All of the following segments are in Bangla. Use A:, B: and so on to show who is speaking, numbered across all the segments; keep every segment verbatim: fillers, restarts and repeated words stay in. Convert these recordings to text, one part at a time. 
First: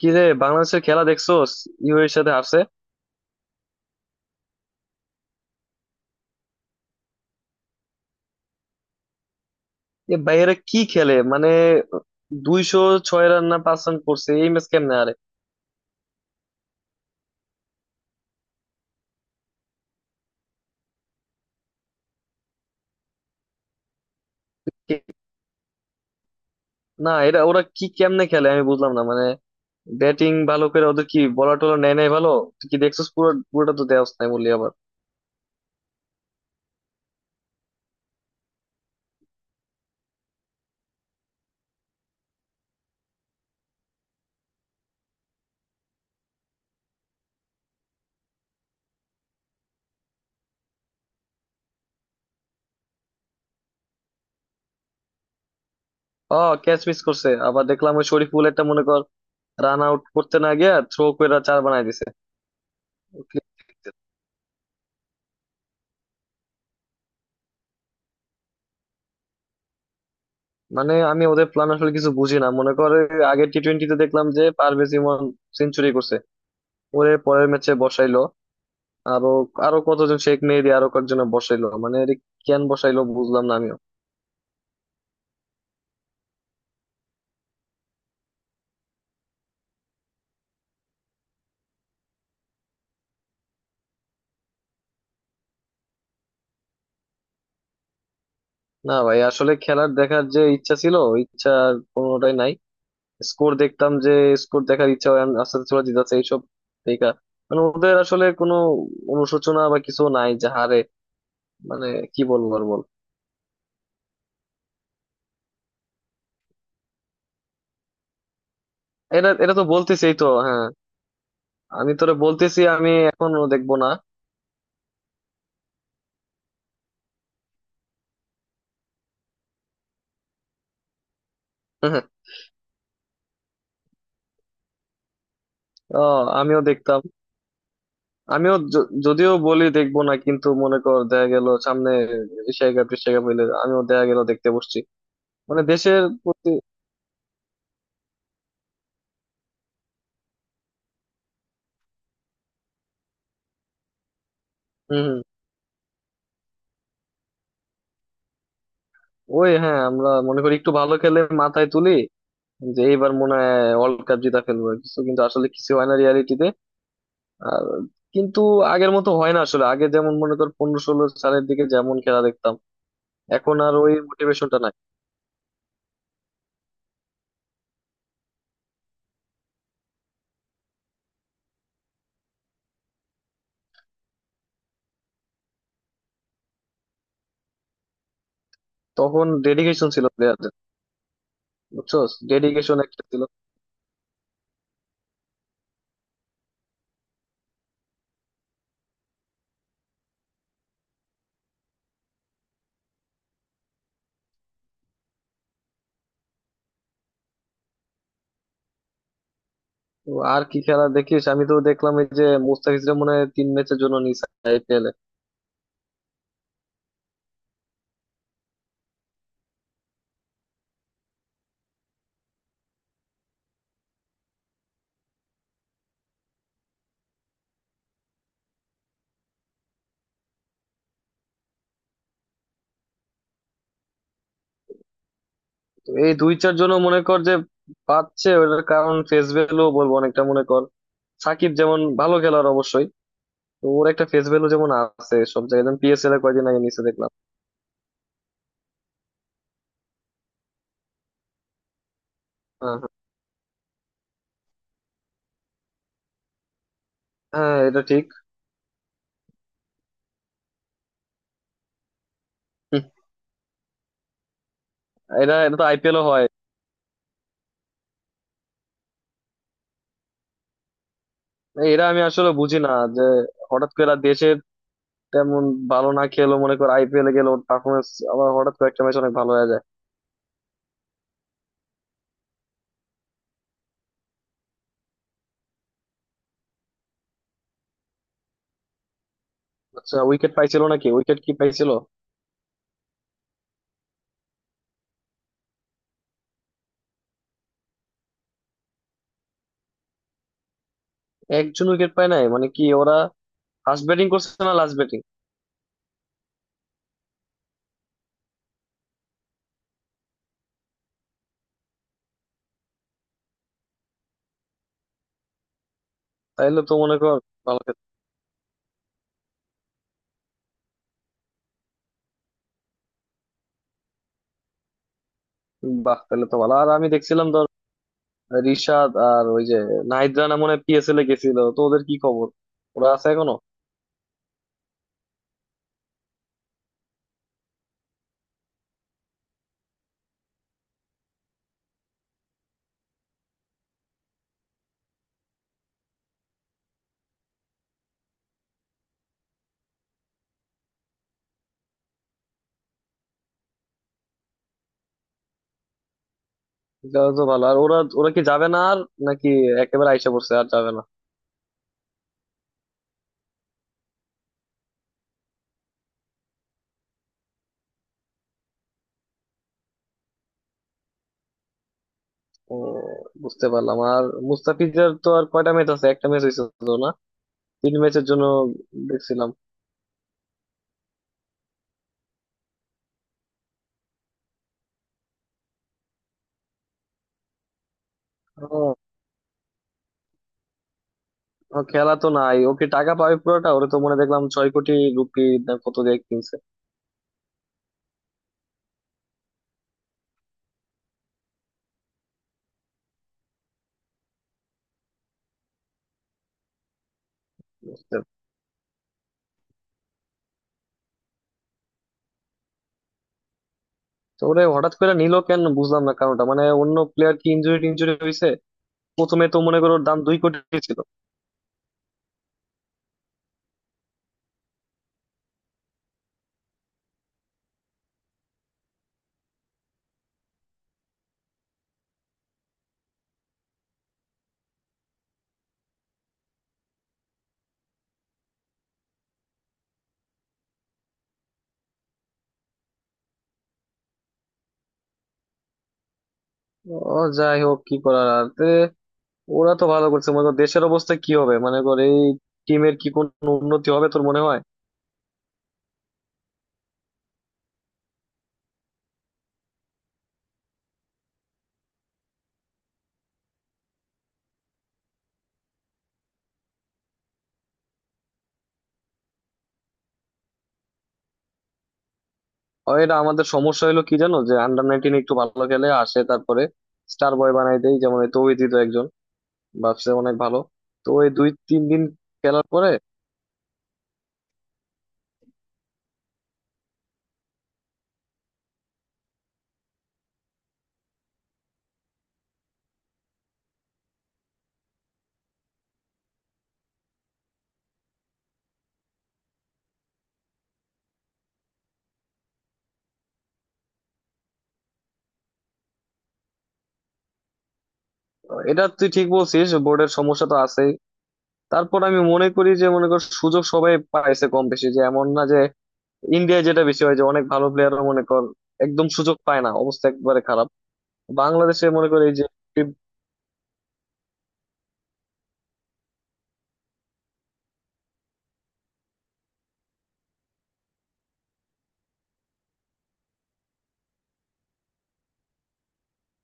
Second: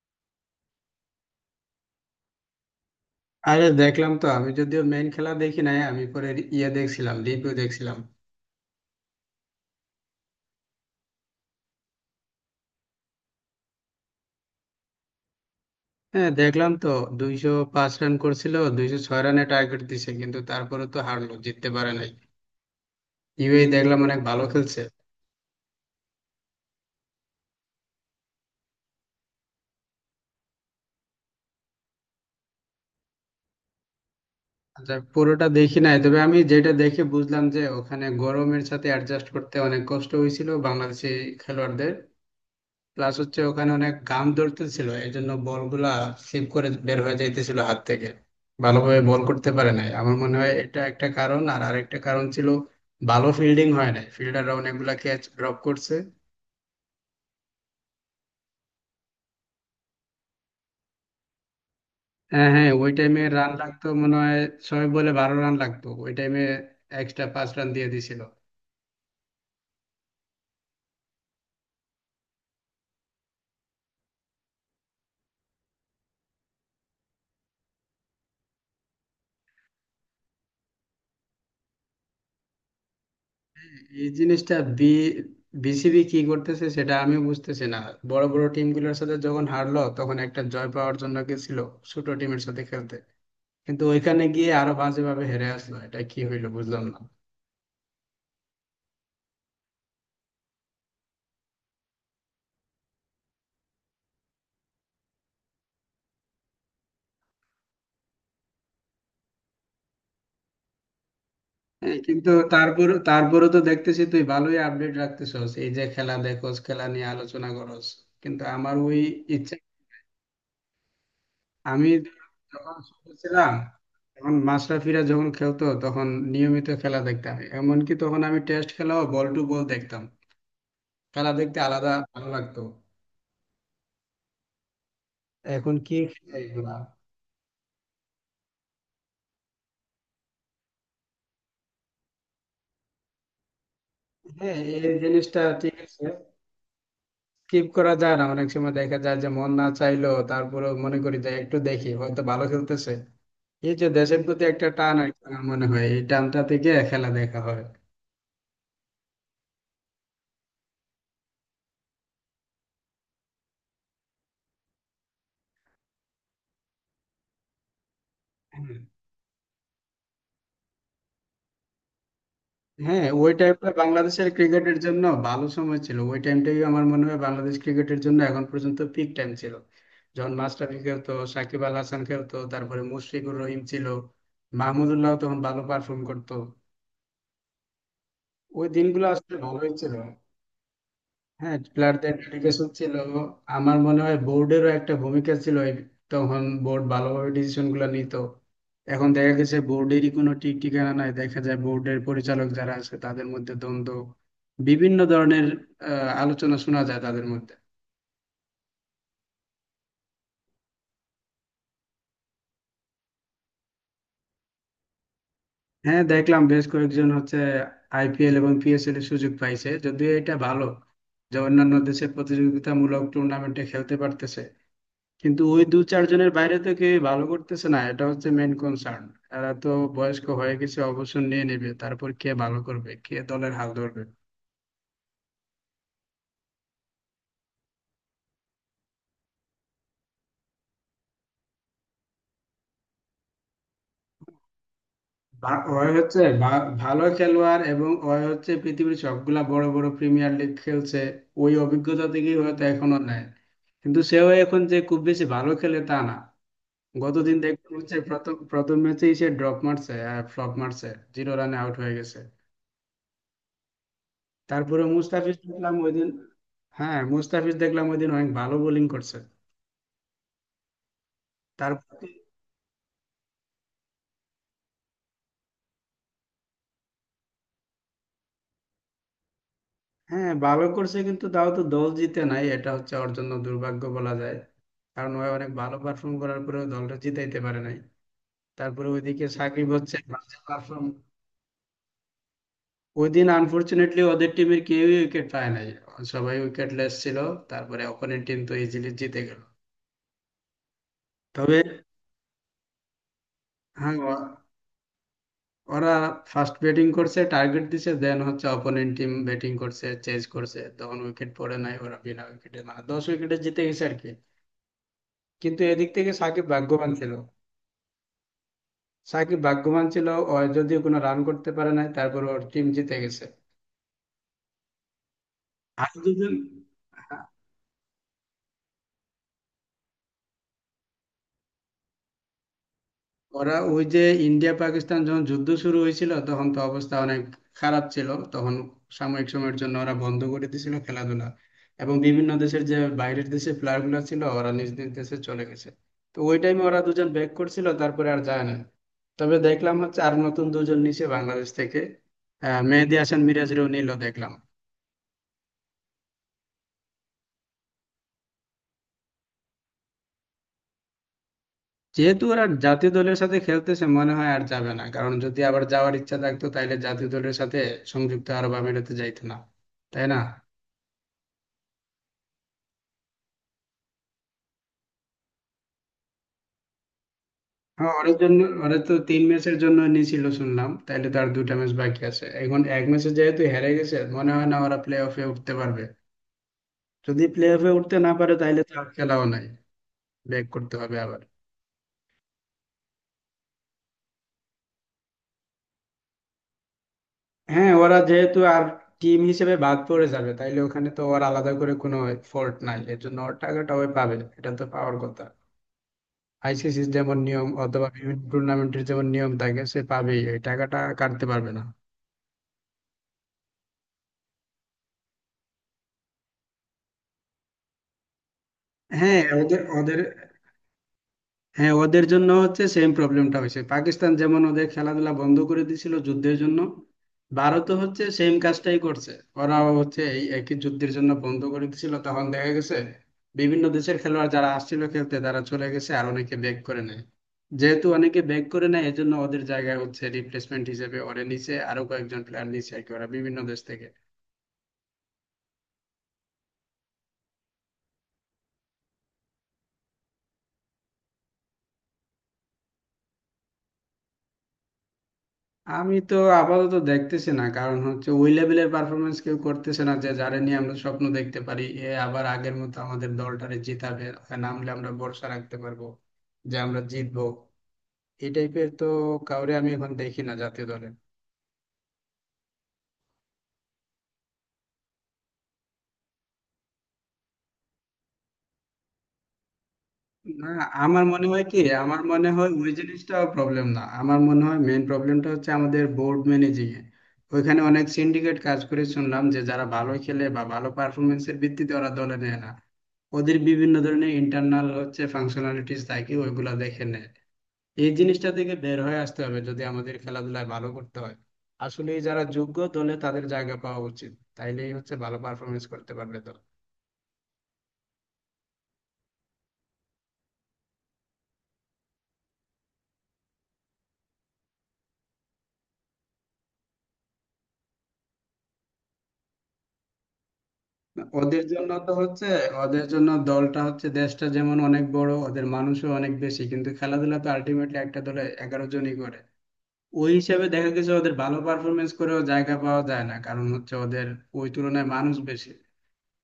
A: কি রে, বাংলাদেশের খেলা দেখছোস? ইউএর সাথে হারছে।
B: আরে দেখলাম তো। আমি যদিও মেইন খেলা দেখি নাই, আমি পরে ইয়ে দেখছিলাম, রিভিউ দেখছিলাম।
A: এ ভাইয়েরা কি খেলে মানে, দুইশো ছয় রান না পাঁচ রান করছে, এই ম্যাচ কেমনে আরে!
B: হ্যাঁ, দেখলাম তো। দুইশো পাঁচ রান করছিল, দুইশো ছয় রানে টার্গেট দিছে, কিন্তু তারপরে তো হারলো, জিততে পারে নাই। ইউএই দেখলাম অনেক ভালো খেলছে।
A: কে- না, এটা ওরা কি কেমনে খেলে আমি বুঝলাম না মানে, ব্যাটিং ভালো করে, ওদের কি বলা টলা নেয় নাই ভালো? তুই কি দেখছিস পুরো? পুরোটা তো দেওয়া নাই বললি আবার।
B: আচ্ছা, পুরোটা দেখি নাই, তবে আমি যেটা দেখে বুঝলাম যে ওখানে গরমের সাথে অ্যাডজাস্ট করতে অনেক কষ্ট হয়েছিল বাংলাদেশি খেলোয়াড়দের। প্লাস হচ্ছে ওখানে অনেক ঘাম ধরতেছিল, এই জন্য বলগুলা স্লিপ করে বের হয়ে যাইতেছিল হাত থেকে, ভালোভাবে বল করতে পারে নাই। আমার মনে হয় এটা একটা কারণ, আর আরেকটা কারণ ছিল ভালো ফিল্ডিং হয় নাই, ফিল্ডাররা অনেকগুলা ক্যাচ ড্রপ করছে।
A: ও, ক্যাচ মিস করছে আবার দেখলাম, ওই শরীফুল একটা মনে কর, রান আউট করতে না গিয়ে থ্রো করে চার বানাই দিছে।
B: হ্যাঁ, হ্যাঁ, ওই টাইমে রান লাগতো মনে হয়। ছয় বলে বারো রান লাগতো ওই টাইমে, এক্সট্রা পাঁচ রান দিয়ে দিছিল।
A: মানে আমি ওদের প্ল্যান আসলে কিছু বুঝি না, মনে কর আগের টি টোয়েন্টিতে দেখলাম যে পারভেজ ইমন সেঞ্চুরি করছে, ওরে পরের ম্যাচে বসাইলো, আরো আরো কতজন শেখ মেহেদী আরো কয়েকজন বসাইলো, মানে এর কেন বসাইলো বুঝলাম না আমিও।
B: এই জিনিসটা বি বিসিবি কি করতেছে সেটা আমি বুঝতেছি না। বড় বড় টিমগুলোর সাথে যখন হারলো, তখন একটা জয় পাওয়ার জন্য গেছিল ছোট টিমের সাথে খেলতে, কিন্তু ওইখানে গিয়ে আরো বাজেভাবে হেরে আসলো, এটা কি হইলো বুঝলাম না।
A: না ভাই, আসলে খেলার দেখার যে ইচ্ছা ছিল, ইচ্ছা আর কোনোটাই নাই। স্কোর দেখতাম যে, স্কোর দেখার ইচ্ছা হয়, আস্তে আস্তে চলে যেতেছে এইসব দেখা। মানে ওদের আসলে কোনো অনুশোচনা বা কিছু নাই যে হারে মানে।
B: হ্যাঁ,
A: কি
B: কিন্তু
A: বলবো আর বল।
B: তারপরে তারপরে তো দেখতেছি তুই ভালোই আপডেট রাখতেছস, এই যে খেলা দেখোস, খেলা নিয়ে আলোচনা করস। কিন্তু আমার ওই
A: এটা
B: ইচ্ছা,
A: এটা তো বলতেছি এই তো, হ্যাঁ।
B: আমি
A: আমি তোরে বলতেছি,
B: যখন
A: আমি
B: ছোট
A: এখনো
B: ছিলাম
A: দেখবো না।
B: তখন মাশরাফিরা যখন খেলতো তখন নিয়মিত খেলা দেখতাম, এমনকি তখন আমি টেস্ট খেলাও বল টু বল দেখতাম। খেলা দেখতে আলাদা ভালো লাগতো। এখন কি
A: ও,
B: খেলে
A: আমিও
B: এগুলা।
A: দেখতাম। আমিও য- যদিও বলি দেখবো না, কিন্তু মনে কর দেখা গেল সামনে এশিয়া কাপ টেশিয়া কাপ হইলে আমিও দেখা গেল দেখতে
B: হ্যাঁ,
A: বসছি,
B: এই জিনিসটা
A: মানে
B: ঠিক
A: দেশের
B: আছে,
A: প্রতি।
B: স্কিপ করা যায় না। অনেক সময় দেখা যায় যে মন না চাইলেও তারপরে মনে করি যে একটু দেখি, হয়তো ভালো খেলতেছে। এই যে দেশের প্রতি একটা টান
A: হম
B: আর
A: হম।
B: কি, আমার মনে হয় এই টানটা থেকে খেলা দেখা হয়।
A: ওই হ্যাঁ, আমরা মনে করি একটু ভালো খেলে মাথায় তুলি যে এইবার মনে হয় ওয়ার্ল্ড কাপ জিতা ফেলবো কিছু, কিন্তু আসলে কিছু হয় না রিয়ালিটিতে। আর কিন্তু
B: হ্যাঁ,
A: আগের মতো হয় না আসলে, আগে যেমন মনে কর পনেরো ষোলো সালের দিকে যেমন খেলা দেখতাম,
B: হ্যাঁ, ওই
A: এখন
B: টাইমটা
A: আর ওই
B: বাংলাদেশের
A: মোটিভেশনটা নাই।
B: ক্রিকেটের জন্য ভালো সময় ছিল। ওই টাইমটাই আমার মনে হয় বাংলাদেশ ক্রিকেটের জন্য এখন পর্যন্ত পিক টাইম ছিল। যখন মাশরাফি খেলতো, সাকিব আল হাসান খেলতো, তারপরে মুশফিকুর রহিম ছিল, মাহমুদুল্লাহ তখন ভালো পারফর্ম করতো। ওই দিনগুলো
A: তখন
B: আসলে ভালোই
A: ডেডিকেশন
B: ছিল।
A: ছিল প্লেয়ারদের।
B: হ্যাঁ,
A: বুঝছো,
B: প্লেয়ারদের ডেডিকেশন
A: ডেডিকেশন
B: ছিল।
A: একটা ছিল।
B: আমার মনে হয় বোর্ডেরও একটা ভূমিকা ছিল এই, তখন বোর্ড ভালোভাবে ডিসিশন গুলো নিত। এখন দেখা গেছে বোর্ডেরই কোনো ঠিক ঠিকানা নাই, দেখা যায় বোর্ডের পরিচালক যারা আছে তাদের মধ্যে দ্বন্দ্ব, বিভিন্ন ধরনের আহ, আলোচনা শোনা যায় তাদের মধ্যে।
A: তো আর কি খেলা দেখিস? আমি তো দেখলাম এই যে মুস্তাফিজরা মনে হয় তিন ম্যাচের জন্য নিছে আইপিএল এ।
B: হ্যাঁ, দেখলাম বেশ কয়েকজন হচ্ছে আইপিএল এবং পিএসএল এর সুযোগ পাইছে, যদিও এটা ভালো যে অন্যান্য দেশের প্রতিযোগিতামূলক টুর্নামেন্টে খেলতে পারতেছে, কিন্তু ওই দু চারজনের বাইরে তো কেউ ভালো করতেছে না, এটা হচ্ছে মেন কনসার্ন। এরা তো বয়স্ক হয়ে গেছে, অবসর নিয়ে নেবে, তারপর কে ভালো করবে, কে দলের হাল ধরবে।
A: তো এই দুই চার জন্য মনে কর যে পাচ্ছে, ওটার কারণ ফেস ভ্যালু বলবো অনেকটা, মনে কর সাকিব যেমন ভালো খেলোয়াড় অবশ্যই, তো ওর একটা ফেস ভ্যালু যেমন আছে সব
B: ভা-
A: জায়গায়, যেমন
B: ওই
A: পিএসএল এ
B: হচ্ছে
A: কয়দিন আগে
B: ভা-
A: নিচে
B: ভালো
A: দেখলাম।
B: খেলোয়াড় এবং ওই হচ্ছে পৃথিবীর সবগুলা বড় বড় প্রিমিয়ার লিগ খেলছে, ওই অভিজ্ঞতা থেকেই হয়তো
A: হ্যাঁ হ্যাঁ।
B: এখনো নেয়। কিন্তু সেও এখন যে খুব বেশি ভালো খেলে তা না। গতদিন
A: হ্যাঁ,
B: দেখতে
A: এটা
B: হচ্ছে
A: ঠিক।
B: প্রথম প্রথম ম্যাচেই সে ড্রপ মারছে, ফ্লপ মারছে, জিরো রানে আউট হয়ে গেছে।
A: হুম।
B: তারপরে
A: এটা
B: মুস্তাফিজ
A: এটা তো
B: দেখলাম
A: আইপিএল
B: ওইদিন,
A: হয়।
B: হ্যাঁ মুস্তাফিজ দেখলাম ওইদিন অনেক ভালো বোলিং করছে।
A: এরা আমি
B: তারপরে
A: আসলে বুঝি না যে হঠাৎ করে এরা দেশের তেমন ভালো না খেলো, মনে কর আইপিএল এ গেলো পারফরমেন্স আবার হঠাৎ করে একটা ম্যাচ অনেক ভালো হয়ে যায়।
B: হ্যাঁ, ভালো করছে কিন্তু তাও তো দল জিতে নাই, এটা হচ্ছে ওর জন্য দুর্ভাগ্য বলা যায়, কারণ ও অনেক ভালো পারফর্ম করার পরেও দলটা জিতাইতে পারে নাই। তারপরে ওইদিকে সাকিব হচ্ছে
A: আচ্ছা, উইকেট
B: বাজে
A: পাইছিল
B: পারফর্ম।
A: নাকি? উইকেট কি পাইছিল?
B: ওইদিন আনফরচুনেটলি ওদের টিমের কেউই উইকেট পায় নাই, সবাই উইকেটলেস ছিল। তারপরে অপোনেন্ট টিম তো ইজিলি জিতে গেল। তবে
A: একজন উইকেট পায় নাই মানে কি? ওরা ফার্স্ট
B: হ্যাঁ,
A: ব্যাটিং করছে না লাস্ট ব্যাটিং?
B: ওরা ফার্স্ট ব্যাটিং করছে, টার্গেট দিছে, দেন হচ্ছে অপোনেন্ট টিম ব্যাটিং করছে, চেজ করছে, তখন উইকেট পড়ে নাই, ওরা বিনা উইকেটে মানে দশ উইকেটে জিতে গেছে আর কি। কিন্তু এদিক থেকে সাকিব
A: তাইলে তো
B: ভাগ্যবান
A: মনে
B: ছিল,
A: কর ভালো খেলছে।
B: সাকিব ভাগ্যবান ছিল। ও যদিও কোনো রান করতে পারে নাই তারপর ওর টিম জিতে গেছে। আর
A: বাহ,
B: যদি
A: তাহলে তো ভালো। আর আমি দেখছিলাম ধর রিশাদ আর ওই যে নাহিদ রানা মনে হয় পিএসএল এ গেছিল, তো ওদের কি খবর? ওরা আছে এখনো?
B: ওরা ওই যে ইন্ডিয়া পাকিস্তান যখন যুদ্ধ শুরু হয়েছিল তখন তো অবস্থা অনেক খারাপ ছিল, তখন সাময়িক সময়ের জন্য ওরা বন্ধ করে দিয়েছিল খেলাধুলা, এবং বিভিন্ন দেশের যে বাইরের দেশে প্লেয়ার গুলো ছিল ওরা নিজ নিজ দেশে চলে গেছে। তো ওই টাইমে ওরা দুজন ব্যাক করছিল, তারপরে আর যায় না। তবে দেখলাম হচ্ছে আর নতুন দুজন নিচে বাংলাদেশ থেকে, আহ মেহেদী হাসান মিরাজরেও নিল দেখলাম।
A: তাহলে তো ভালো। আর ওরা ওরা কি যাবে না আর, নাকি একেবারে আইসা পড়ছে আর যাবে না?
B: যেহেতু ওরা জাতীয় দলের সাথে খেলতেছে মনে হয় আর যাবে না, কারণ যদি আবার যাওয়ার ইচ্ছা থাকতো তাহলে জাতীয় দলের সাথে সংযুক্ত আরব আমিরাতে যাইতো না, তাই না।
A: ও, বুঝতে পারলাম। আর মুস্তাফিজের তো আর কয়টা ম্যাচ আছে? একটা ম্যাচ হয়েছে তো না, তিন
B: হ্যাঁ,
A: ম্যাচের
B: ওর
A: জন্য
B: জন্য ওরা তো তিন
A: দেখছিলাম।
B: ম্যাচের জন্য নিয়েছিল শুনলাম, তাইলে তার দুটা ম্যাচ বাকি আছে এখন। এক ম্যাচে যেহেতু হেরে গেছে মনে হয় না ওরা প্লে অফে উঠতে পারবে। যদি প্লে অফে উঠতে না পারে তাহলে তো
A: ও,
B: আর খেলাও নাই, ব্যাক করতে হবে আবার।
A: ও খেলা তো নাই, ওকে টাকা পাবে পুরোটা? ওরে তো মনে হয় দেখলাম ছয় কোটি রুপি না কত দিয়ে কিনছে।
B: হ্যাঁ, ওরা যেহেতু আর টিম হিসেবে বাদ পড়ে যাবে, তাইলে ওখানে তো ওর আলাদা করে কোনো ফল্ট নাই, এর জন্য ওর টাকাটা ওই পাবে, এটা তো পাওয়ার কথা। আইসিসির যেমন নিয়ম অথবা বিভিন্ন টুর্নামেন্টের যেমন নিয়ম থাকে, সে পাবেই, এই টাকাটা কাটতে পারবে না।
A: তো ওরে হঠাৎ করে নিল কেন বুঝলাম না, কারণটা মানে অন্য প্লেয়ার কি ইনজুরি টিনজুরি হয়েছে?
B: হ্যাঁ
A: প্রথমে তো মনে
B: ওদের
A: করো ওর দাম
B: ওদের
A: দুই কোটি ছিল।
B: হ্যাঁ ওদের জন্য হচ্ছে সেম প্রবলেমটা হয়েছে। পাকিস্তান যেমন ওদের খেলাধুলা বন্ধ করে দিয়েছিল যুদ্ধের জন্য, ভারতও হচ্ছে সেম কাজটাই করছে, ওরাও হচ্ছে এই একই যুদ্ধের জন্য বন্ধ করে দিয়েছিল। তখন দেখা গেছে বিভিন্ন দেশের খেলোয়াড় যারা আসছিল খেলতে তারা চলে গেছে, আর অনেকে ব্যাক করে নেয়। যেহেতু অনেকে ব্যাক করে নেয় এজন্য ওদের জায়গায় হচ্ছে রিপ্লেসমেন্ট হিসেবে ওরা নিচে আরো কয়েকজন প্লেয়ার নিচে আর কি, ওরা বিভিন্ন দেশ থেকে।
A: ও, যাই হোক, কি করার আর তে, ওরা তো ভালো করছে, মনে করো দেশের অবস্থা কি হবে, মানে কর এই টিমের কি কোনো উন্নতি হবে তোর মনে হয়?
B: আমি তো আপাতত দেখতেছি না, কারণ হচ্ছে ওই লেভেলের পারফরমেন্স কেউ করতেছে না, যে যারা নিয়ে আমরা স্বপ্ন দেখতে পারি এ আবার আগের মতো আমাদের দলটারে জিতাবে, নামলে আমরা ভরসা রাখতে পারবো যে আমরা জিতবো, এই টাইপের তো কাউরে আমি এখন দেখি না জাতীয় দলে।
A: আর এটা আমাদের সমস্যা হলো কি জানো, যে আন্ডার নাইনটিন একটু ভালো খেলে আসে তারপরে স্টার বয় বানাই দেয়, যেমন এই তৌহিদি তো একজন, ভাবছে অনেক ভালো।
B: না,
A: তো
B: আমার
A: ওই
B: মনে
A: দুই
B: হয় কি,
A: তিন দিন
B: আমার মনে
A: খেলার
B: হয় ওই
A: পরে,
B: জিনিসটা প্রবলেম না, আমার মনে হয় মেইন প্রবলেমটা হচ্ছে আমাদের বোর্ড ম্যানেজিং এ। ওইখানে অনেক সিন্ডিকেট কাজ করে শুনলাম, যে যারা ভালো খেলে বা ভালো পারফরমেন্সের ভিত্তিতে ওরা দলে নেয় না, ওদের বিভিন্ন ধরনের ইন্টারনাল হচ্ছে ফাংশনালিটিস থাকে, ওইগুলা দেখে নেয়। এই জিনিসটা থেকে বের হয়ে আসতে হবে যদি আমাদের খেলাধুলায় ভালো করতে হয়। আসলে যারা যোগ্য দলে, তাদের জায়গা পাওয়া উচিত, তাইলেই হচ্ছে ভালো পারফরমেন্স করতে পারবে দল।
A: এটা তুই ঠিক বলছিস, বোর্ডের সমস্যা তো আছে। তারপর আমি মনে করি যে মনে কর সুযোগ সবাই পাইছে কম বেশি, যে এমন না যে ইন্ডিয়ায় যেটা বেশি হয় যে অনেক ভালো প্লেয়ারও মনে কর একদম সুযোগ পায় না, অবস্থা একবারে খারাপ।
B: ওদের
A: বাংলাদেশে
B: জন্য
A: মনে
B: তো
A: কর এই যে
B: হচ্ছে, ওদের জন্য দলটা হচ্ছে দেশটা যেমন অনেক বড়, ওদের মানুষও অনেক বেশি, কিন্তু খেলাধুলা তো আলটিমেটলি একটা দলে এগারো জনই করে। ওই হিসাবে দেখা গেছে ওদের ভালো পারফরমেন্স করেও জায়গা পাওয়া যায় না, কারণ হচ্ছে ওদের ওই তুলনায় মানুষ বেশি।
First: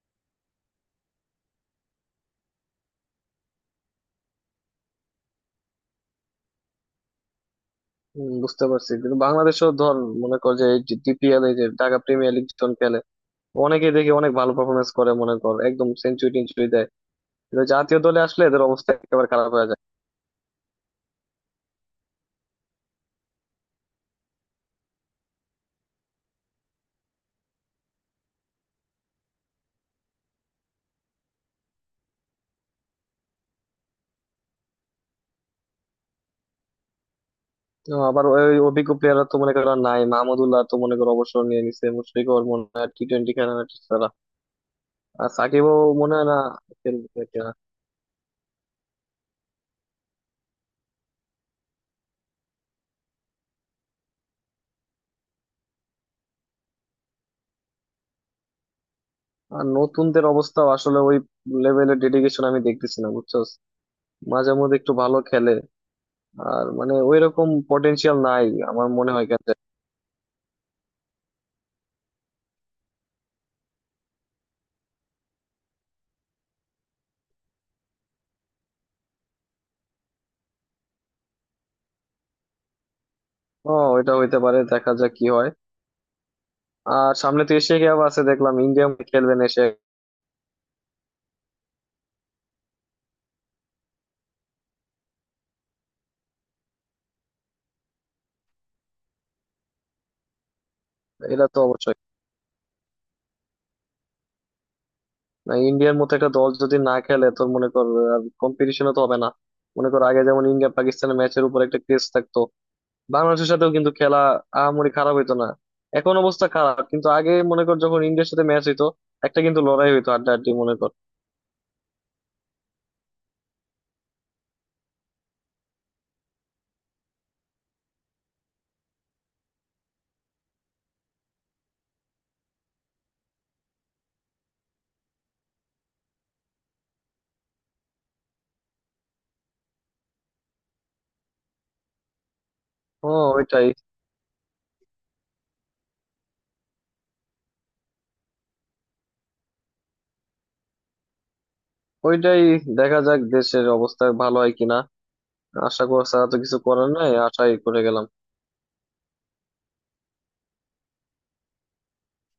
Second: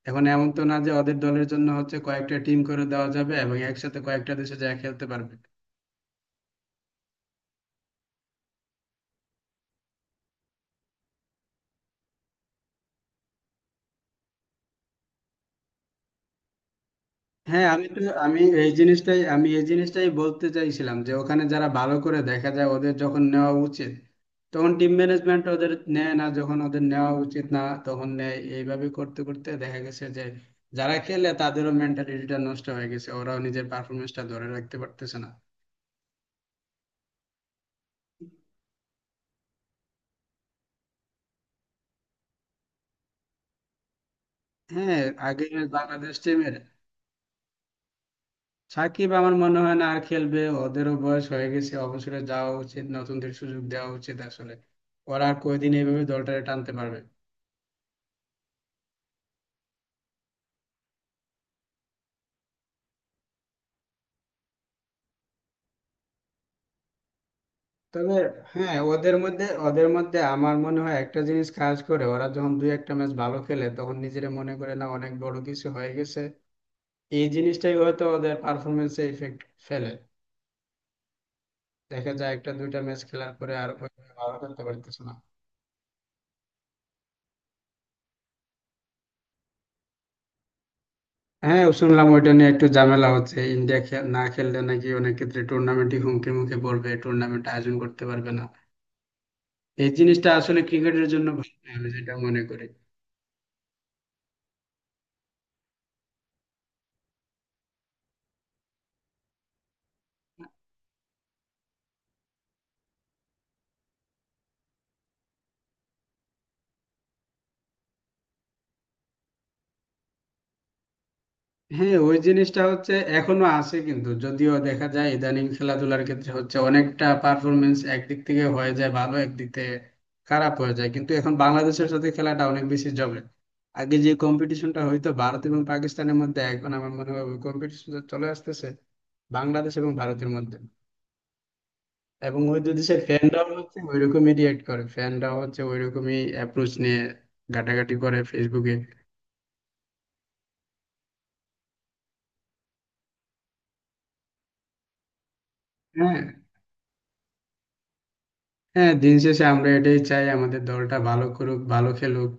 B: এখন এমন তো না যে ওদের দলের জন্য হচ্ছে কয়েকটা টিম করে দেওয়া যাবে এবং একসাথে কয়েকটা দেশে যায় খেলতে পারবে।
A: উম, বুঝতে পারছি, কিন্তু বাংলাদেশও ধর মনে কর যে এই যে ডিপিএল, এই যে ঢাকা প্রিমিয়ার লিগ যখন খেলে, অনেকে দেখি অনেক ভালো পারফরমেন্স করে, মনে কর একদম সেঞ্চুরি টেঞ্চুরি দেয়, কিন্তু
B: হ্যাঁ আমি
A: জাতীয়
B: তো
A: দলে
B: আমি
A: আসলে এদের
B: এই
A: অবস্থা
B: জিনিসটাই
A: একেবারে
B: আমি
A: খারাপ
B: এই
A: হয়ে যায়।
B: জিনিসটাই বলতে চাইছিলাম যে ওখানে যারা ভালো করে দেখা যায় ওদের যখন নেওয়া উচিত তখন টিম ম্যানেজমেন্ট ওদের নেয় না, যখন ওদের নেওয়া উচিত না তখন নেয়। এইভাবে করতে করতে দেখা গেছে যে যারা খেলে তাদেরও মেন্টালিটিটা নষ্ট হয়ে গেছে, ওরাও নিজের পারফরমেন্সটা ধরে রাখতে পারতেছে না।
A: তো আবার ওই অভিজ্ঞ প্লেয়াররা তো মনে করো আর নাই, মাহমুদুল্লাহ তো মনে করো অবসর নিয়ে নিছে, মুশফিকও ওর মনে হয় টি টোয়েন্টি খেলা,
B: হ্যাঁ,
A: আর
B: আগে
A: সাকিবও
B: বাংলাদেশ
A: মনে হয় না
B: টিমের
A: খেলবে কিনা।
B: সাকিব, আমার মনে হয় না আর খেলবে, ওদেরও বয়স হয়ে গেছে, অবসরে যাওয়া উচিত, নতুনদের সুযোগ দেওয়া উচিত আসলে। ওরা আর কয়দিন এইভাবে দলটারে টানতে পারবে।
A: আর নতুনদের অবস্থা আসলে ওই লেভেলের ডেডিকেশন আমি দেখতেছি না, বুঝছো, মাঝে মধ্যে একটু ভালো খেলে, আর মানে ওই রকম
B: তবে
A: পটেনশিয়াল নাই।
B: হ্যাঁ,
A: আমার মনে
B: ওদের
A: হয়
B: মধ্যে
A: কাছে,
B: ওদের মধ্যে আমার মনে হয় একটা জিনিস কাজ করে, ওরা যখন দুই একটা ম্যাচ ভালো খেলে তখন নিজেরা মনে করে না অনেক বড় কিছু হয়ে গেছে। এই জিনিসটাই হয়তো ওদের পারফরমেন্সে ইফেক্ট ফেলে, দেখা যায় একটা দুইটা ম্যাচ খেলার পরে আর
A: ও,
B: ওইভাবে
A: এটা
B: ভালো
A: হইতে পারে,
B: খেলতে
A: দেখা
B: পারতেছে না।
A: যাক কি হয়। আর সামনে তো এশিয়া কাপ আছে, দেখলাম ইন্ডিয়া খেলবেন এশিয়া।
B: হ্যাঁ, শুনলাম ওইটা নিয়ে একটু ঝামেলা হচ্ছে, ইন্ডিয়া খে- না খেললে নাকি অনেক ক্ষেত্রে টুর্নামেন্টই হুমকির মুখে পড়বে, টুর্নামেন্ট আয়োজন করতে পারবে না। এই জিনিসটা আসলে ক্রিকেটের জন্য
A: এটা
B: ভালো
A: তো
B: না, আমি
A: অবশ্যই,
B: যেটা মনে করি।
A: না, ইন্ডিয়ার মতো একটা দল যদি না খেলে তোর, মনে কর কম্পিটিশনও তো হবে না। মনে কর আগে যেমন ইন্ডিয়া পাকিস্তানের ম্যাচের উপর একটা ক্রেজ থাকতো, বাংলাদেশের সাথেও কিন্তু খেলা আহামরি খারাপ হইতো না। এখন অবস্থা খারাপ, কিন্তু আগে মনে কর যখন ইন্ডিয়ার সাথে ম্যাচ হইতো, একটা কিন্তু লড়াই হইতো আড্ডাআড্ডি মনে কর।
B: হ্যাঁ, ওই জিনিসটা হচ্ছে এখনো আছে, কিন্তু যদিও দেখা যায় ইদানিং খেলাধুলার ক্ষেত্রে হচ্ছে অনেকটা পারফরমেন্স একদিক থেকে হয়ে যায় ভালো, একদিক থেকে খারাপ হয়ে যায়, কিন্তু এখন বাংলাদেশের সাথে খেলাটা অনেক বেশি জমে। আগে যে কম্পিটিশনটা হইতো ভারত এবং পাকিস্তানের মধ্যে, এখন আমার মনে হয় কম্পিটিশন চলে আসতেছে বাংলাদেশ এবং ভারতের মধ্যে, এবং ওই দুই দেশের
A: ও,
B: ফ্যানরাও
A: ওইটাই
B: হচ্ছে ওইরকমই রিয়েক্ট করে, ফ্যানরাও হচ্ছে ওইরকমই অ্যাপ্রোচ নিয়ে ঘাটাঘাটি করে ফেসবুকে।
A: ওইটাই দেখা যাক দেশের অবস্থা ভালো হয় কিনা। আশা করা
B: হ্যাঁ,
A: ছাড়া তো কিছু করার নাই, আশাই করে গেলাম।
B: হ্যাঁ, দিন শেষে আমরা এটাই চাই আমাদের দলটা ভালো করুক, ভালো খেলুক।